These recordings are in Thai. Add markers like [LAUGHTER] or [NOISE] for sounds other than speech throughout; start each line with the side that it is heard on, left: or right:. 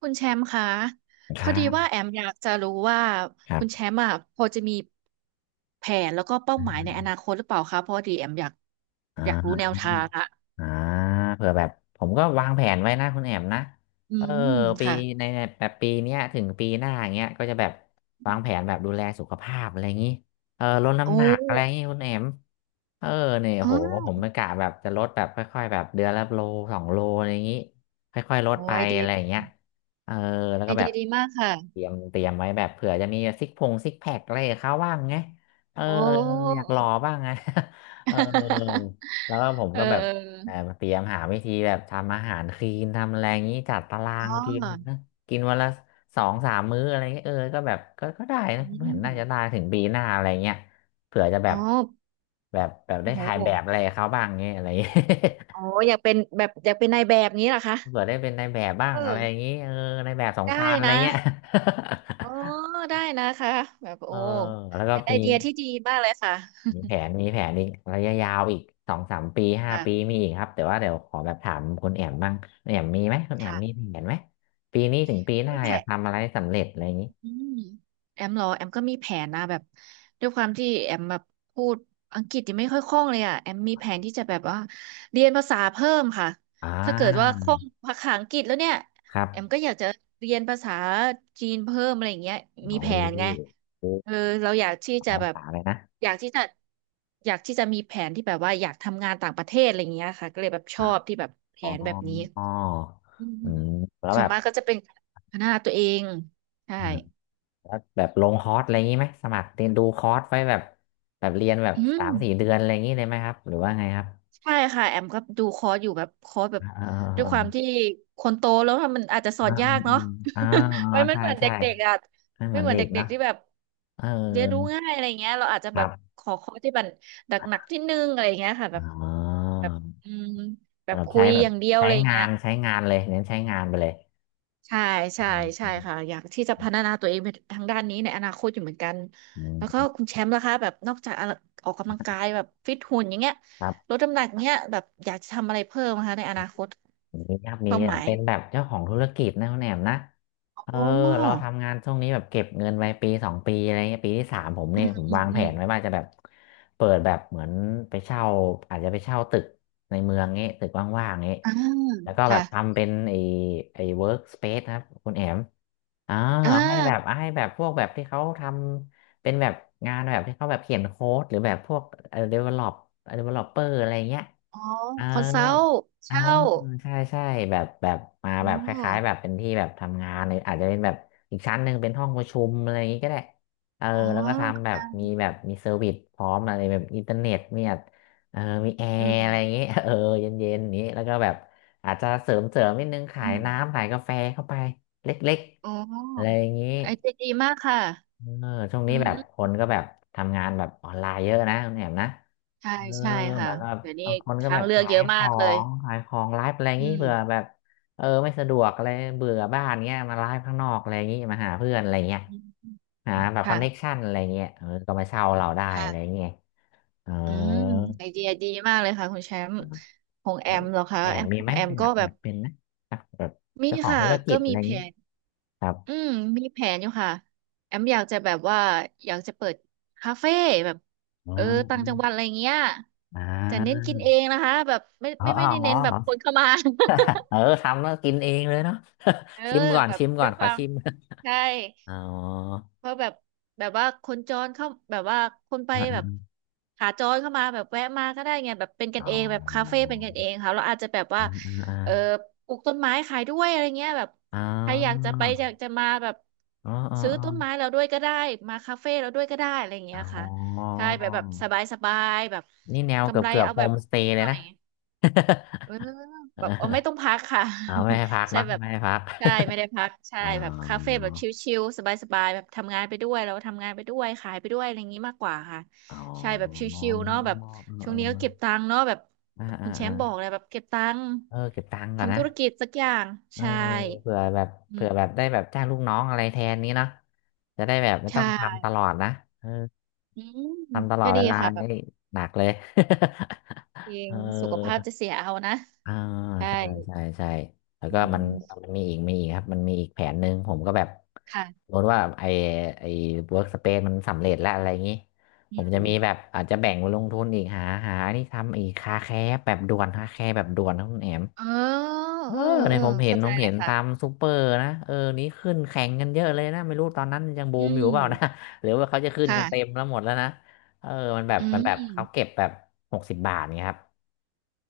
right: คุณแชมป์คะ
left: ค
right: พอ
left: รั
right: ดีว่า
left: บ
right: แอมอยากจะรู้ว่า
left: ครั
right: คุ
left: บ
right: ณแชมป์อ่ะพอจะมีแผนแล้วก็เป้าหมายในอนาคตหรือเปล่าคะเพอดีแอมอยาก
left: อ่า
right: อยากรู้แนวทางอะ
left: อ่าเผื่อแบบผมก็วางแผนไว้นะคุณแอมนะ
right: อื
left: เออ
right: ม
left: ปี
right: ค่ะ
left: ในแบบปีเนี้ยถึงปีหน้าอย่างเงี้ยก็จะแบบวางแผนแบบดูแลสุขภาพอะไรอย่างงี้เออลด
right: โอ
left: น้ำหนักอะไรอย่าง
right: ้
left: งี้คุณแอมเออเนี่ย
right: อ๋
left: โห
right: อ
left: ผมไม่กะแบบจะลดแบบค่อยๆแบบเดือนละโลสองโลอะไรอย่างงี้ค่อยๆลด
right: โอ้
left: ไป
right: ไอเดีย
left: อะไรอย่างเงี้ยเออแล้ว
right: ไอ
left: ก็แบ
right: เดีย
left: บ
right: ดีมาก
left: เต
right: ค่ะ
left: รียมเตรียมไว้แบบเผื่อจะมีซิกพงซิกแพคอะไรกับเขาบ้างไงเออ
right: โอ้
left: อยากหล่อบ้างไง [LAUGHS] เออ
right: [LAUGHS]
left: แล้วก็ผมก็แบบ
right: เออ
left: แบบเตรียมหาวิธีแบบทำอาหารคลีนทำอะไรอย่างนี้จัดตารา
right: อ๋
left: งกิน
right: อ
left: นะกินวันละ2-3 มื้ออะไรเงี้ยเออก็แบบก็ได้
right: อื
left: นะเหมือนน่าจะได้
right: ม
left: ถึงปีหน้าอะไรเงี้ยเผื่อจะแบ
right: อ๋อ
left: บแบบแบบได้ถ่ายแบ
right: โห
left: บอะไรกับเขาบ้างเงี้ยอะไรเงี้ย
right: โอ้
left: [LAUGHS]
right: อยากเป็นแบบอยากเป็นนายแบบนี้เหรอคะ
left: เผื่อได้เป็นนายแบบบ้า
right: เอ
left: งอะไร
right: อ
left: อย่างนี้เออนายแบบสง
right: ได้
left: กรานต์อะไร
right: นะ
left: เงี้ย
right: อ๋อ
left: [LAUGHS]
right: ได้นะคะแบบ
left: เอ
right: โอ้
left: อแล้วก็
right: เป็นไอ
left: มี
right: เดียที่ดีมากเลยค่ะ
left: มีแผนมีแผนอีกระยะยาวอีกสองสามปีห้า
right: ค่ะ
left: ปีมีอีกครับแต่ว่าเดี๋ยวขอแบบถามคุณแอมบ้างคุณแอมมีไหมคุณแอม
right: ค่ะ
left: มีแผนไหมปีนี้ถึงปีหน้า
right: มีแผ
left: อยาก
right: น
left: ทำอะไรสำเร็จอะไรอย่างนี้
right: อืมแอมเหรอแอมก็มีแผนนะแบบด้วยความที่แอมแบบพูดอังกฤษยังไม่ค่อยคล่องเลยอ่ะแอมมีแผนที่จะแบบว่าเรียนภาษาเพิ่มค่ะ
left: อ่
right: ถ้าเกิดว่า
left: า
right: คล่องภาษาอังกฤษแล้วเนี่ย
left: ครั
right: แอมก็
left: บ
right: อยากจะเรียนภาษาจีนเพิ่มอะไรอย่างเงี้ย
left: โอ
right: มีแผนไง
left: ้โห
right: เออเราอยากที่
left: ห
right: จะ
left: ลาย
right: แบ
left: ภา
right: บ
left: ษาเลยนะ
right: อยากที่จะอยากที่จะมีแผนที่แบบว่าอยากทำงานต่างประเทศอะไรอย่างเงี้ยค่ะก็เลยแบบชอบที่แบบแผ
left: อ๋อ
right: นแบบนี้
left: ออ
right: อืม
left: อืมแล้ว
right: ส่
left: แบ
right: วน
left: บ
right: มากก็จะเป็นพัฒนาตัวเองใช่
left: อ่าแล้วแบบลงคอร์สอะไรอย่างนี้ไหมสมัครเรียนดูคอร์สไว้แบบแบบเรียนแบบ
right: อื
left: สา
right: ม
left: มสี่เดือนอะไรอย่างนี้เลยไหมครับหรือว่าไงครับ
right: ใช่ค่ะแอมก็ดูคอร์สอยู่แบบคอร์สแบบ
left: อ่าอ่า
right: ด้วย
left: อ่า
right: ความที่คนโตแล้วมันอาจจะสอ
left: อ่า
right: นยากเนาะ
left: อ่าอ่า
right: [LAUGHS]
left: อ่า
right: มัน
left: ใช่
right: เหมือน
left: ใช่
right: เด็กๆอ่ะ
left: ไม่เห
right: ไม่
left: มือน
right: เหมือน
left: เด็กเน
right: เด็ก
left: อะ
right: ๆที่แบบ
left: เออ
right: เรียนรู้ง่ายอะไรเงี้ยเราอาจจะ
left: ค
right: แบ
left: รั
right: บ
left: บ
right: ขอคอร์สที่มันหนักๆที่นึงอะไรเงี้ยค่ะแบบ
left: อ๋อ
right: แบบอืมแบ
left: แบ
right: บ
left: บ
right: คุ
left: ใช้
right: ย
left: แบ
right: อ
left: บ
right: ย่างเดียว
left: ใช้
right: อะไร
left: งา
right: เงี้ย
left: นใช้งานเลยเน้นใช้งานไปเลย
right: ใช่
left: อื
right: ใช่ใช่
left: ม
right: ค่ะอยากที่จะพัฒนาตัวเองไปทางด้านนี้ในอนาคตอยู่เหมือนกัน
left: อื
right: แล้วก็
left: ม
right: คุณแชมป์ล่ะคะแบบนอกจากออกกำลังกายแบบฟิตหุ่นอย่างเงี้ย
left: ครั
right: ลด
left: บ
right: น้ำหนักเงี้ยแบบอยากจะทำอะไรเพิ่มนะคะในอนาคต
left: มีครับมี
right: เป้าห
left: อ่
right: มาย
left: เป็นแบบเจ้าของธุรกิจนะคุณแหนมนะ
right: อ
left: เออ
right: ๋
left: เรา
right: อ
left: ทำงานช่วงนี้แบบเก็บเงินไว้ปีสองปีอะไรเงี้ยปีที่สามผม
right: อื
left: เนี่ย
right: ม
left: ผม
right: อืม
left: วาง
right: อื
left: แผ
right: ม
left: นไว้ว่าจะแบบเปิดแบบเหมือนไปเช่าอาจจะไปเช่าตึกในเมืองงี้ตึกว่างๆงี้
right: อ่า
left: แล้วก็แบ
right: ค่ะ
left: บทำเป็นไอ้เวิร์กสเปซนะครับคุณแหนม อ่า
right: อ่
left: เอาให้แบบ
right: า
left: เอาให้แบบพวกแบบที่เขาทำเป็นแบบงานแบบที่เขาแบบเขียนโค้ดหรือแบบพวกเอ่อ develop developer อะไรเงี้ย
right: อ๋อ
left: เออ
right: คอนซัลท์
left: อ่า
right: เช่า
left: ใช่ใช่แบบแบบมา
right: อ๋
left: แบ
right: อ
left: บคล้ายๆแบบเป็นที่แบบทำงานเลยอาจจะเป็นแบบอีกชั้นหนึ่งเป็นห้องประชุมอะไรอย่างงี้ก็ได้เออ
right: อ๋อ
left: แล้วก็ทำแบบ
right: ค่ะ
left: มีแบบมีเซอร์วิสพร้อมอะไรแบบอินเทอร์เน็ตเนี่ยเออมีแอ
right: อื
left: ร์อะไร
right: ม
left: อย่างงี้ [LAUGHS] เออเย็นๆอย่างนี้แล้วก็แบบอาจจะเสริมเสริมนิดนึงขา
right: อ
left: ย
right: ม
left: น้ำขายกาแฟเข้าไปเล็ก
right: อ๋อ
left: ๆอะไรอย่างงี้
right: ไอเดียดีมากค่ะ
left: เออช่วง
right: อื
left: นี้แบบค
right: ม
left: นก็แบบทำงานแบบออนไลน์เยอะนะคุณแอมนะ
right: ใช่
left: เออ
right: ใช่
left: เห
right: ค่ะ
left: มือนแบบ
right: เดี๋ยวนี้
left: บางคนก็
right: ทา
left: แบ
right: ง
left: บ
right: เลือก
left: ขา
right: เย
left: ย
right: อะ
left: ข
right: มา
left: อ
right: กเลย
left: งขายของไลฟ์อะไร
right: อื
left: งี้
right: ม
left: เผื่อแบบเออไม่สะดวกอะไรเบื่อบ้านเงี้ยมาไลฟ์ข้างนอกอะไรงี้มาหาเพื่อนอะไรเงี้ย
right: อืม
left: หาแบบคอนเน็ก
right: ค่ะ
left: ชันอะไรเงี้ยเออก็มาเช่าเราได้อะไร
right: ค่ะ
left: เงี้ยเออ
right: อืมไอเดียดีมากเลยค่ะคุณแชมป์ของแอ
left: แบบ
right: มเหรอคะ
left: แอ
right: แอ
left: ม
right: ม
left: มี
right: ขอ
left: ไห
right: ง
left: ม
right: แอม
left: อยา
right: ก็
left: ก
right: แบ
left: แบ
right: บ
left: บเป็นนะแบบ
right: มี
left: เจ้าของ
right: ค่ะ
left: ธุรกิ
right: ก็
left: จอะ
right: มี
left: ไร
right: แผ
left: งี้
right: น
left: ครับ
right: อืมมีแผนอยู่ค่ะแอมอยากจะแบบว่าอยากจะเปิดคาเฟ่แบบเอ
left: อ่า
right: อต่างจังหวัดอะไรเงี้ย
left: อ่
right: แต่เน้น
left: า
right: กินเองนะคะแบบไม่
left: อ๋อ
right: ไม่
left: อ๋อ
right: ไม่ได้
left: อ๋
right: เน้นแบบ
left: อ
right: คนเข้ามา
left: เออทำแล้วกินเองเลยเนาะ
right: [LAUGHS] เออ
left: [LAUGHS] ชิมก่อน
right: แบบ
left: ชิมก่
right: ด้
left: อ
right: ว
left: น
right: ยค
left: ขอ
right: วาม
left: ชิม
right: ใช่
left: อ๋อ
right: เพราะแบบแบบว่าคนจรเข้าแบบว่าคนไปแบบ
left: [LAUGHS]
right: ขาจรเข้ามาแบบแวะมาก็ได้ไงแบบเป็นกัน
left: อ๋อ
right: เองแบบคาเฟ่เป็นกันเองค่ะเราอาจจะแบบว่า
left: อ่าอ่า
right: เออปลูกต้นไม้ขายด้วยอะไรเงี้ยแบบ
left: อ่
right: ใครอยากจะ
left: า
right: ไปอยากจะมาแบบ
left: อ๋ออ๋อ
right: ซื้อ
left: อ๋อ
right: ต้นไม้เราด้วยก็ได้มาคาเฟ่เราด้วยก็ได้อะไร
left: อ๋
right: เงี้ยค่ะ
left: ออ๋
right: ใช่
left: อ
right: แบบแบบสบายสบายแบบ
left: นี่แนวเกื
right: กำ
left: อบ
right: ไร
left: เกือบ
right: เอา
left: โฮ
right: แบบ
left: มสเตย์เล
right: หน่
left: ย
right: อ
left: นะ
right: ย
left: [LAUGHS]
right: เออ
left: เ
right: แบบเออไม่ต้อง
left: ออ
right: พักค่ะ
left: เอาไม่ให้พัก
right: [LAUGHS] ใช่
left: เนาะ
right: แบบ
left: ไม่ให้พัก
right: ใช่ไม่ได้พักใช่
left: อ๋
right: แบบคาเฟ่
left: อ
right: แบบชิลๆสบายๆแบบทำงานไปด้วยแล้วทำงานไปด้วยขายไปด้วยอะไรอย่างนี้มากกว่าค่ะ
left: อ๋อ
right: ใช่แบบชิลๆเนาะแบบช่วงนี้ก็เก็บตังค์เนาะแบบ
left: เออเออ
right: คุณแช
left: อ่าอ่าอ่า
right: มป์บอกเลยแบบเก็บตังค์
left: เออเก็บตังค์ก่อน
right: ทำ
left: นะ
right: ธุรกิจสักอย่าง
left: เออ
right: ใช่
left: เผื่อแบบ
right: อื
left: เผื่อแบบ
right: ม
left: ได้แบบจ้างลูกน้องอะไรแทนนี้เนาะจะได้แบบไม่ต้อ
right: ใช่
left: งทำตลอดนะเออ
right: อืม
left: ทำตลอ
right: ก็
left: ดเว
right: ดี
left: ลา
right: ค่ะแบ
left: นี่
right: บ
left: หนักเลย
right: เอ
left: [LAUGHS] เอ
right: ง
left: อ
right: สุขภาพจะเสียเอานะ
left: อ่า
right: ใช่
left: ใช่ใช่ใช่แล้ว
right: อื
left: ก็มัน
right: ม
left: มันมีอีกมีอีกครับมันมีอีกแผนหนึ่งผมก็แบบส
right: ค่ะ
left: มมติว่าไอไอเวิร์กสเปซมันสำเร็จแล้วอะไรอย่างนี้
right: อื
left: ผมจะมี
right: ม
left: แบบอาจจะแบ่งไปลงทุนอีกหาหานี่ทำอีกคาแคร์แบบด่วนคาแคร์แบบด่วนนะคุณแอม
right: เออ
left: เอ
right: เออ
left: อเนี่
right: เอ
left: ย
right: อ
left: ผมเห็น
right: เข้า
left: ผ
right: ใจ
left: ม
right: เล
left: เห็
right: ย
left: นตาม
right: ค่ะ
left: ซูเปอร์นะเออนี้ขึ้นแข่งกันเยอะเลยนะไม่รู้ตอนนั้นยังบู
right: อื
left: มอยู่
right: ม
left: เปล่านะ [LAUGHS] หรือว่าเขาจะขึ้นกันเต็ม
right: ค่ะ
left: แล้วหมดแล้วนะเออมันแบบ
right: อื
left: มันแบบเขาเก็
right: ม
left: บแบบ60 บาทเนี่ยครับ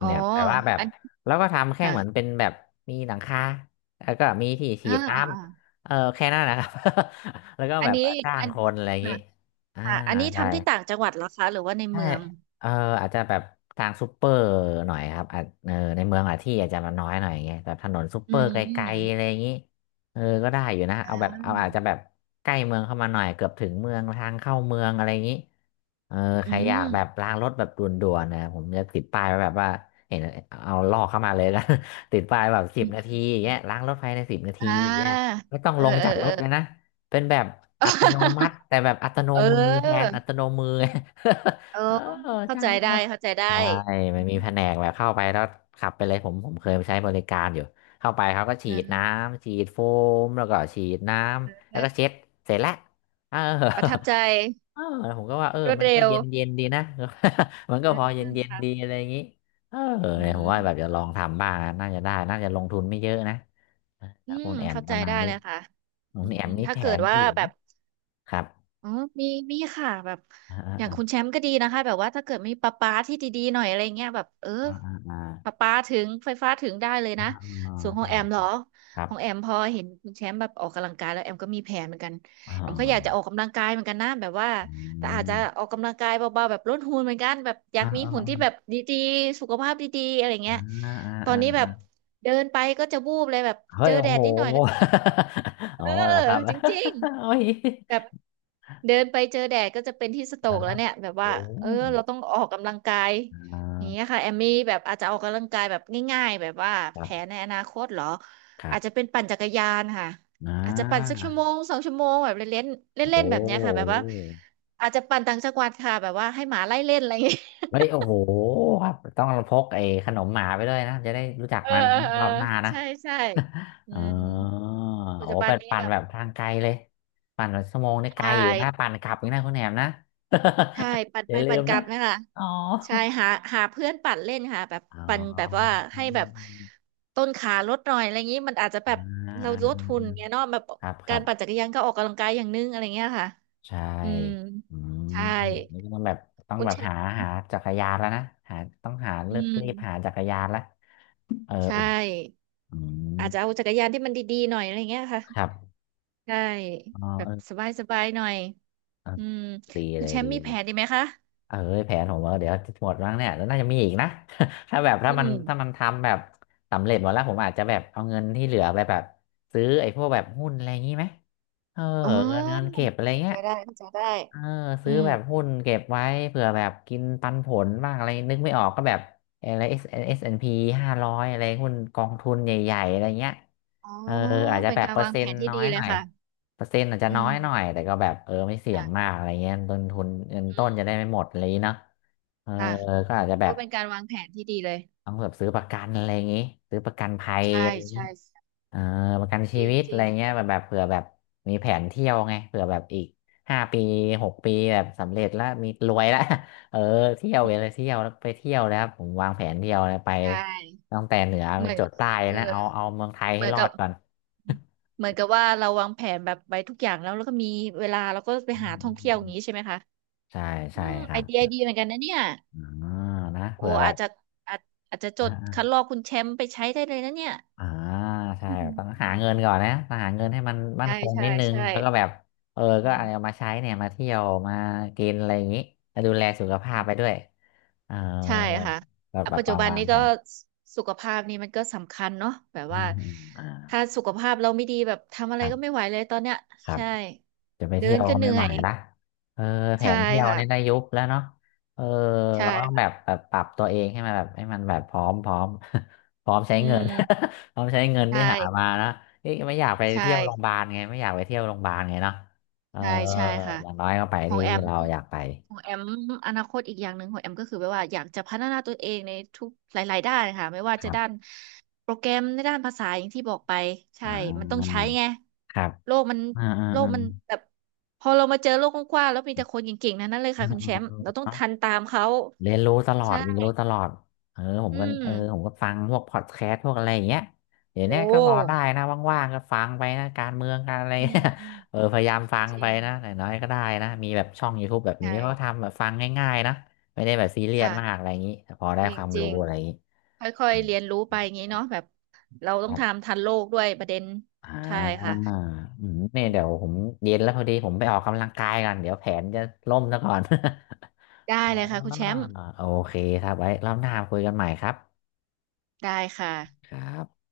right: อ๋อ
left: เนี่ยแต่ว่าแบบ
right: อัน
left: แล้วก็ทำแค่
right: ค่ะ
left: เหมือนเป็นแบบมีหลังคาแล้วก็มีที่ฉี
right: อ่า
left: ดน้
right: อ่าอ่า
left: ำเออแค่นั้นนะครับ [LAUGHS] แล้วก็
right: อั
left: แบ
right: น
left: บ
right: นี้
left: จ้าง
right: อัน
left: คนอะไรอย่าง
right: ค่ะ
left: นี้อ่า
right: ค่ะอันนี้
left: ใช่
right: ทำที่ต่างจังหวัดเหรอคะหรือว่าใน
left: ใช่
right: เมือง
left: เอออาจจะแบบทางซูเปอร์หน่อยครับอาจเออในเมืองอะที่อาจจะมันน้อยหน่อยอย่างเงี้ยแบบถนนซูเป
right: อื
left: อร์ไกลๆอะ
right: ม
left: ไรอย่างงี้เออก็ได้อยู่นะ
right: อ่
left: เอาแบบเอาอาจจะ
right: า
left: แบบใกล้เมืองเข้ามาหน่อย เกือบถึงเมืองทางเข้าเมืองอะไรอย่างงี้เออ
right: อื
left: ใครอยาก
right: ม
left: แบบล้างรถแบบด่วนๆนะผมจะติดป้ายไว้แบบว่าเห็นเอาลอกเข้ามาเลยนะ [LAUGHS] ติดป้ายแบบสิ
right: อื
left: บ
right: ม
left: นาทีอย่า
right: อ
left: งเงี้ย
right: ม
left: ล้างรถภายในสิบนาที
right: อ่า
left: อย่างเงี้ยไม่ต้อง
right: เอ
left: ล
right: อ
left: ง
right: เออ
left: จากร
right: เออ
left: ถเลยนะเป็นแบบอัตโนมัติ
right: [LAUGHS]
left: แต่แบบอัตโน
right: เ
left: มือแทน
right: ออ
left: อัตโนมือ
right: เออ
left: [LAUGHS] เออ
right: เข้า
left: จ้าง
right: ใจ
left: ลูก
right: ได้
left: น้อง
right: เข้าใจได้
left: ใช่มั
right: อื
left: นมี
right: ม
left: แผนกแบบเข้าไปแล้วขับไปเลยผมเคยไปใช้บริการอยู่เข้าไปเขาก็ฉี
right: อื
left: ดน้
right: ม
left: ำฉีดโฟมแล้วก็ฉีดน้ำแล้วก็เช็ดเสร็จแล้วเออ
right: ประทับใจ
left: เออแล้วผมก็ว่าเออ
right: รวด
left: มัน
right: เร็
left: ก็
right: ว
left: เย็นเย็นดีนะ [LAUGHS] มันก็
right: อ่า
left: พอเย็นเย็นดี
right: ค่ะ
left: อะไรอย่างนี้เออ
right: อื
left: เนี่ยผมว่าแบบจะ
right: ม
left: ลองทำบ้างน่าจะได้น่าจะลงทุนไม่เยอะนะค
right: อื
left: รับ
right: ม
left: คุณแอม
right: เข้า
left: ป
right: ใจ
left: ระมาณ
right: ได้
left: นี้
right: เลยค่ะ
left: คุ
right: อื
left: ณ
right: ม
left: แอมมี
right: ถ้า
left: แผ
right: เกิด
left: น
right: ว่า
left: อื่น
right: แบ
left: ไหม
right: บ
left: ครับ
right: อ๋อมีมีค่ะแบบ
left: อ่าอ่า
right: อย่าง
left: อ่า
right: คุณแชมป์ก็ดีนะคะ แบบว่าถ้าเกิดมีประปาที่ดีๆหน่อยอะไรเงี้ยแบบเออ
left: อ่าอ่า
right: ประปาถึงไฟฟ้าถึงได้เลย
left: อ่า
right: นะ
left: อ่า
right: ส่วนขอ
left: ใช่
right: งแอม
left: ค
right: เหรอ
left: รับครั
right: ข
left: บ
right: องแอมพอเห็นคุณแชมป์แบบออกกำลังกายแล้วแอมก็มีแผนเหมือนกัน
left: อ
right: แอมก็อยากจะ
left: อ
right: ออกกำลังกายเหมือนกันนะแบบว่าแต่อาจจะออกกำลังกายเบาๆแบบลดหุ่นเหมือนกันแบบอยา
left: อ่า
right: กมี
left: อ่า
right: หุ่นที่แบบ
left: อ่
right: ดีๆสุขภาพดีๆอะไร
left: า
right: เงี้ย
left: อ่าอ่
right: ตอน
left: า
right: นี้แบ
left: อ่า
right: บเดินไปก็จะวูบเลยแบบ
left: เฮ้
right: เจ
left: ย
right: อ
left: โอ้
right: แด
left: โห
right: ดนิดหน่อยก็จะเป็น
left: [LAUGHS]
right: เอ
left: อ๋อ
right: อ
left: เหรอครับ
right: จริง
left: [LAUGHS] โอ้ย
right: แบบเดินไปเจอแดดก็จะเป็นที่สโตรกแล้
left: นะ
right: วเนี่ยแบบ
left: โอ้
right: ว่าเออเราต้องออกกำลังกาย
left: อ่
right: อย่างเงี้ย
left: า
right: ค่ะแอมมี่แบบอาจจะออกกำลังกายแบบง่ายๆแบบว่า
left: ครั
right: แผน
left: บ
right: ในอนาคตเหรอ
left: ครั
right: อาจจะ
left: บ
right: เป็นปั่นจักรยานค่ะ
left: น
right: อาจจะปั่นสัก
left: ะ
right: 1 ชั่วโมง 2 ชั่วโมงแบบเล่นๆ
left: โอ้โห
right: เล่นๆแบบเนี้ยค่ะแบบว่าอาจจะปั่นต่างจังหวัดค่ะแบบว่าให้หมาไล่เล่นอะไรอย่างเงี้ย
left: เฮ้ยโอ้โหครับต้องพกไอ้ขนมหมาไปด้วยนะจะได้รู้จัก
right: เออ
left: มัน
right: เออเอ
left: ร
right: อ
left: อบหน้านะ
right: ใช่ใช่
left: [LAUGHS]
right: อื
left: อ๋อ
right: มปัจ
left: โอ้
right: จุบัน
left: เป็น
right: นี้
left: ปั่น
right: แบบ
left: แบบทางไกลเลยปั่นแบบชั่วโมงนี่ไกล
right: ใช่
left: อยู่นะปั่นกลับอีกนะคุณแหนมนะ
right: ใช่ปั่น
left: [LAUGHS] อ
right: ไป
left: ย่าลื
right: ปั่น
left: ม
right: กลั
left: นะ
right: บนั่นแหละ
left: อ๋อ
right: ใช่หาหาเพื่อนปั่นเล่นค่ะแบบ
left: อ๋อ
right: ปั่นแบบว่าให้
left: อ
right: แบบต้นขาลดหน่อยอะไรอย่างนี้มันอาจจะแบบ
left: ่า
right: เรา
left: อ่าอ่า
right: ลดหุ่นเงี้ยเนาะแบบ
left: อ่าครับค
right: กา
left: รั
right: ร
left: บ
right: ปั่นจักรยานก็ออกกำลังกายอย่างนึงอะไรเงี้ยค่ะ
left: ใช่
right: อืม
left: อืม
right: ใช่
left: นี่ก็ต้องแบบต้อง
right: คุณ
left: แบบ
right: แชม
left: หา
right: ป์
left: หาจักรยานแล้วนะหาต้องหา
right: อื
left: เลือกรีบหา
right: ม
left: จักรยานละ [LAUGHS] เออ
right: ใช
left: อุ่น
right: ่
left: อืม
right: อาจจะเอาจักรยานที่มันดีๆหน่อยอะไรเงี้ยค่ะ
left: ครับ
right: ใช่
left: อ๋อ
right: แบ
left: เอ
right: บ
left: อ
right: สบายๆหน่อย
left: เออ
right: อืม
left: ดี
right: คุ
left: เล
right: ณแช
left: ย
right: ม
left: ดี
right: ป์มี
left: เล
right: แผ
left: ย
right: นดีไหมคะ
left: เออแผนผมว่าเดี๋ยวหมดแล้วเนี่ยแล้วน่าจะมีอีกนะ [LAUGHS] ถ้าแบบถ้า
right: อื
left: มันถ้ามัน
right: ม
left: ทำแบบสำเร็จหมดแล้วผมอาจจะแบบเอาเงินที่เหลือไปแบบซื้อไอ้พวกแบบหุ้นอะไรอย่างงี้ไหมเออ
right: อ๋อ
left: เงินเก็บอะไรเงี้ย
right: เข้าใจได้เข้าใจได้
left: เออ
right: อื
left: ซื้อ
right: ม
left: แบบหุ้นเก็บไว้เผื่อแบบกินปันผลบ้างอะไรนึกไม่ออกก็แบบอะไร SSNP 500อะไรหุ้นกองทุนใหญ่ๆอะไรเงี้ย
right: อ๋อ
left: เอออาจจะ
right: เป็น
left: แบบ
right: การ
left: เปอร์
right: วาง
left: เซ็
right: แผ
left: น
right: น
left: ต์
right: ที่
left: น้อ
right: ดี
left: ย
right: เล
left: ห
right: ย
left: น่อย
right: ค่ะ
left: เปอร์เซ็นต์อาจจะ
right: อื
left: น้อ
right: ม
left: ยหน่อยแต่ก็แบบเออไม่เสี่ยงมา
right: ค่ะ
left: กอะไรเงี้ยต้นทุนเงิน
right: อื
left: ต้น
right: ม
left: จะได้ไม่หมดอะไรอย่างงี้เนาะเออ
right: ค่ะ
left: ก็อาจจะแบ
right: ก็
left: บ
right: เป็นการวางแผนที่ดีเลย
left: ต้องแบบซื้อประกันอะไรอย่างงี้ซื้อประกันภัยอะ
right: ใช่
left: ไรอย่างงี้
right: ใช่ใช่
left: เออประกัน
right: จ
left: ชี
right: ริง
left: วิต
right: จ
left: อะ
right: ริ
left: ไร
right: งจ
left: เงี้ย
right: ริง
left: แบบแบบเผื่อแบบมีแผนเที่ยวไงเผื่อแบบอีก5 ปี6 ปีแบบสำเร็จแล้วมีรวยแล้ว [LAUGHS] เออเที่ยวเลยเที่ยวแล้วไปเที่ยวแล้วผมวางแผนเที่ยวเลยไป
right: ใช่
left: ตั้งแต่เหนือไป
right: เหมือน
left: จรดใต้
right: เออ
left: นะเอาเมืองไทย
right: เห
left: ให้
right: มือน
left: รอ
right: กับ
left: ดก่อน
right: เหมือนกับว่าเราวางแผนแบบไว้ทุกอย่างแล้วแล้วก็มีเวลาเราก็
left: [LAUGHS]
right: ไป
left: อื
right: หา
left: ม
right: ท่อง
left: อื
right: เที่
left: ม
right: ยวอ
left: อื
right: ย่าง
left: ม
right: นี้ใช่ไหมคะ
left: ใช่
right: อื
left: ใช่
right: ม
left: ค
right: ไอ
left: รับ
right: เดียดีเหมือนกันนะเนี่ย
left: อ่านะ
right: โอ้
left: เผื่อแบ
right: อาจ
left: บ
right: จะอาจอาจจะจดคัด
left: อ่า
right: ลอกคุณแชมป์ไปใช้ได้เลยนะเนี่ย
left: อ่าใช่ต้องหาเงินก่อนนะต้องหาเงินให้มัน
right: [LAUGHS]
left: มั่
right: ใช่
left: นคง
right: ใช่
left: นิดนึง
right: ใช่
left: แล้วก็แบบเออ
right: อื
left: ก็
right: ม
left: เอามาใช้เนี่ยมาเที่ยวมากินอะไรอย่างนี้แล้วดูแลสุขภาพไปด้วยเออ
right: ใช่ค่ะ
left: แบบ
right: อ่ะ
left: แบบ
right: ปัจจุ
left: วาง
right: บัน
left: วาง
right: นี้
left: แผ
right: ก็
left: น
right: สุขภาพนี่มันก็สำคัญเนาะแบบว่า
left: อ่าอ่า
right: ถ้าสุขภาพเราไม่ดีแบบทำอะ
left: ค
right: ไร
left: รั
right: ก็
left: บ
right: ไม่ไหวเลยตอนเนี้ย
left: ครับ
right: ใช่
left: จะไป
right: เดิ
left: เที่ย
right: น
left: ว
right: ก็
left: ก็
right: เห
left: ไม่
right: นื่อ
left: ไหว
right: ย
left: ละเออแผ
right: ใช่
left: นเที่ยวเนี่ยได้
right: ค่ะ
left: ยุบแล้วเนาะเออ
right: ใช่
left: เราต้อง
right: ค่ะ
left: แบบแบบปรับตัวเองให้มันแบบให้มันแบบพร้อมพร้อม [LAUGHS] พร้อมใช้
right: อื
left: เงิน
right: ม
left: [LAUGHS] พร้อมใช้เงิน
right: ใช
left: ที่หามา
right: ่
left: นะนี่ไม่อยากไป
right: ใช
left: เที่ยวโรงพยา
right: ่
left: บาลไงไม่อยากไปเที่ยวโรงพยาบาลไงเนาะเออ
right: ใช่ ใช่ค่ะ
left: อย่างน้อยก็ไป
right: ของ
left: ที่
right: แอม
left: เราอยากไป
right: ของแอมอนาคตอีกอย่างหนึ่งของแอมก็คือแบบว่าอยากจะพัฒนาตัวเองในทุกหลายๆด้านค่ะไม่ว่า
left: ค
right: จะ
left: รั
right: ด้าน
left: บ
right: โปรแกรมในด้านภาษาอย่างที่บอกไปใช่
left: อ่
right: มันต้องใช้
left: า
right: ไง
left: ครับ
right: โลกมัน
left: อ่าอ่า
right: โลกมัน
left: อ
right: แบบพอเรามาเจอโลกกว้างๆแล้วมีแต่คนเก่งๆนั้นนั่นเลยค่ะคุณแชมป์เราต้อง
left: ่า
right: ทันตามเขา
left: เรียนรู้ตลอด
right: ใช่
left: เรียนรู้ตลอดเออผม
right: อื
left: ก็
right: ม
left: เออผมก็ฟังพวกพอดแคสต์พวกอะไรอย่างเงี้ยเดี๋ยว
right: โอ้
left: เนี้ยก็พอได้นะว่างๆก็ฟังไปนะการเมืองการอะไร [LAUGHS]
right: อืม
left: เนี่ย
right: อืม
left: เออพยายามฟัง
right: จ
left: ไป
right: ริง
left: นะหน้อยก็ได้นะมีแบบช่อง YouTube แบบนี้ก็
right: ใช่
left: ทำแบบฟังง่ายๆนะไม่ได้แบบซีเรียสมาก
right: ค่ะ
left: อะไรอย่างนี้แต่พอได้
right: จริ
left: ค
right: ง
left: วาม
right: จริ
left: รู้
right: ง
left: อะไรอย่างนี้
right: ค่อย
left: อื
right: ๆ
left: ม
right: เรียนรู้ไปอย่างนี้เนาะแบบเรา
left: ค
right: ต้อง
left: รับ
right: ทำทันโลกด้วยประเด็น
left: อ่
right: ใช่
left: า
right: ค่ะ
left: อืมเนี่ยเดี๋ยวผมเย็นแล้วพอดีผมไปออกกำลังกายกันเดี๋ยวแผนจะล่มซะก่อน
right: ได้
left: [LAUGHS] อ๋อ
right: เลยค่ะคุณแชมป์
left: โอเคครับไว้รอบหน้าคุยกันใหม่ครับ
right: ได้ค่ะ
left: ครับ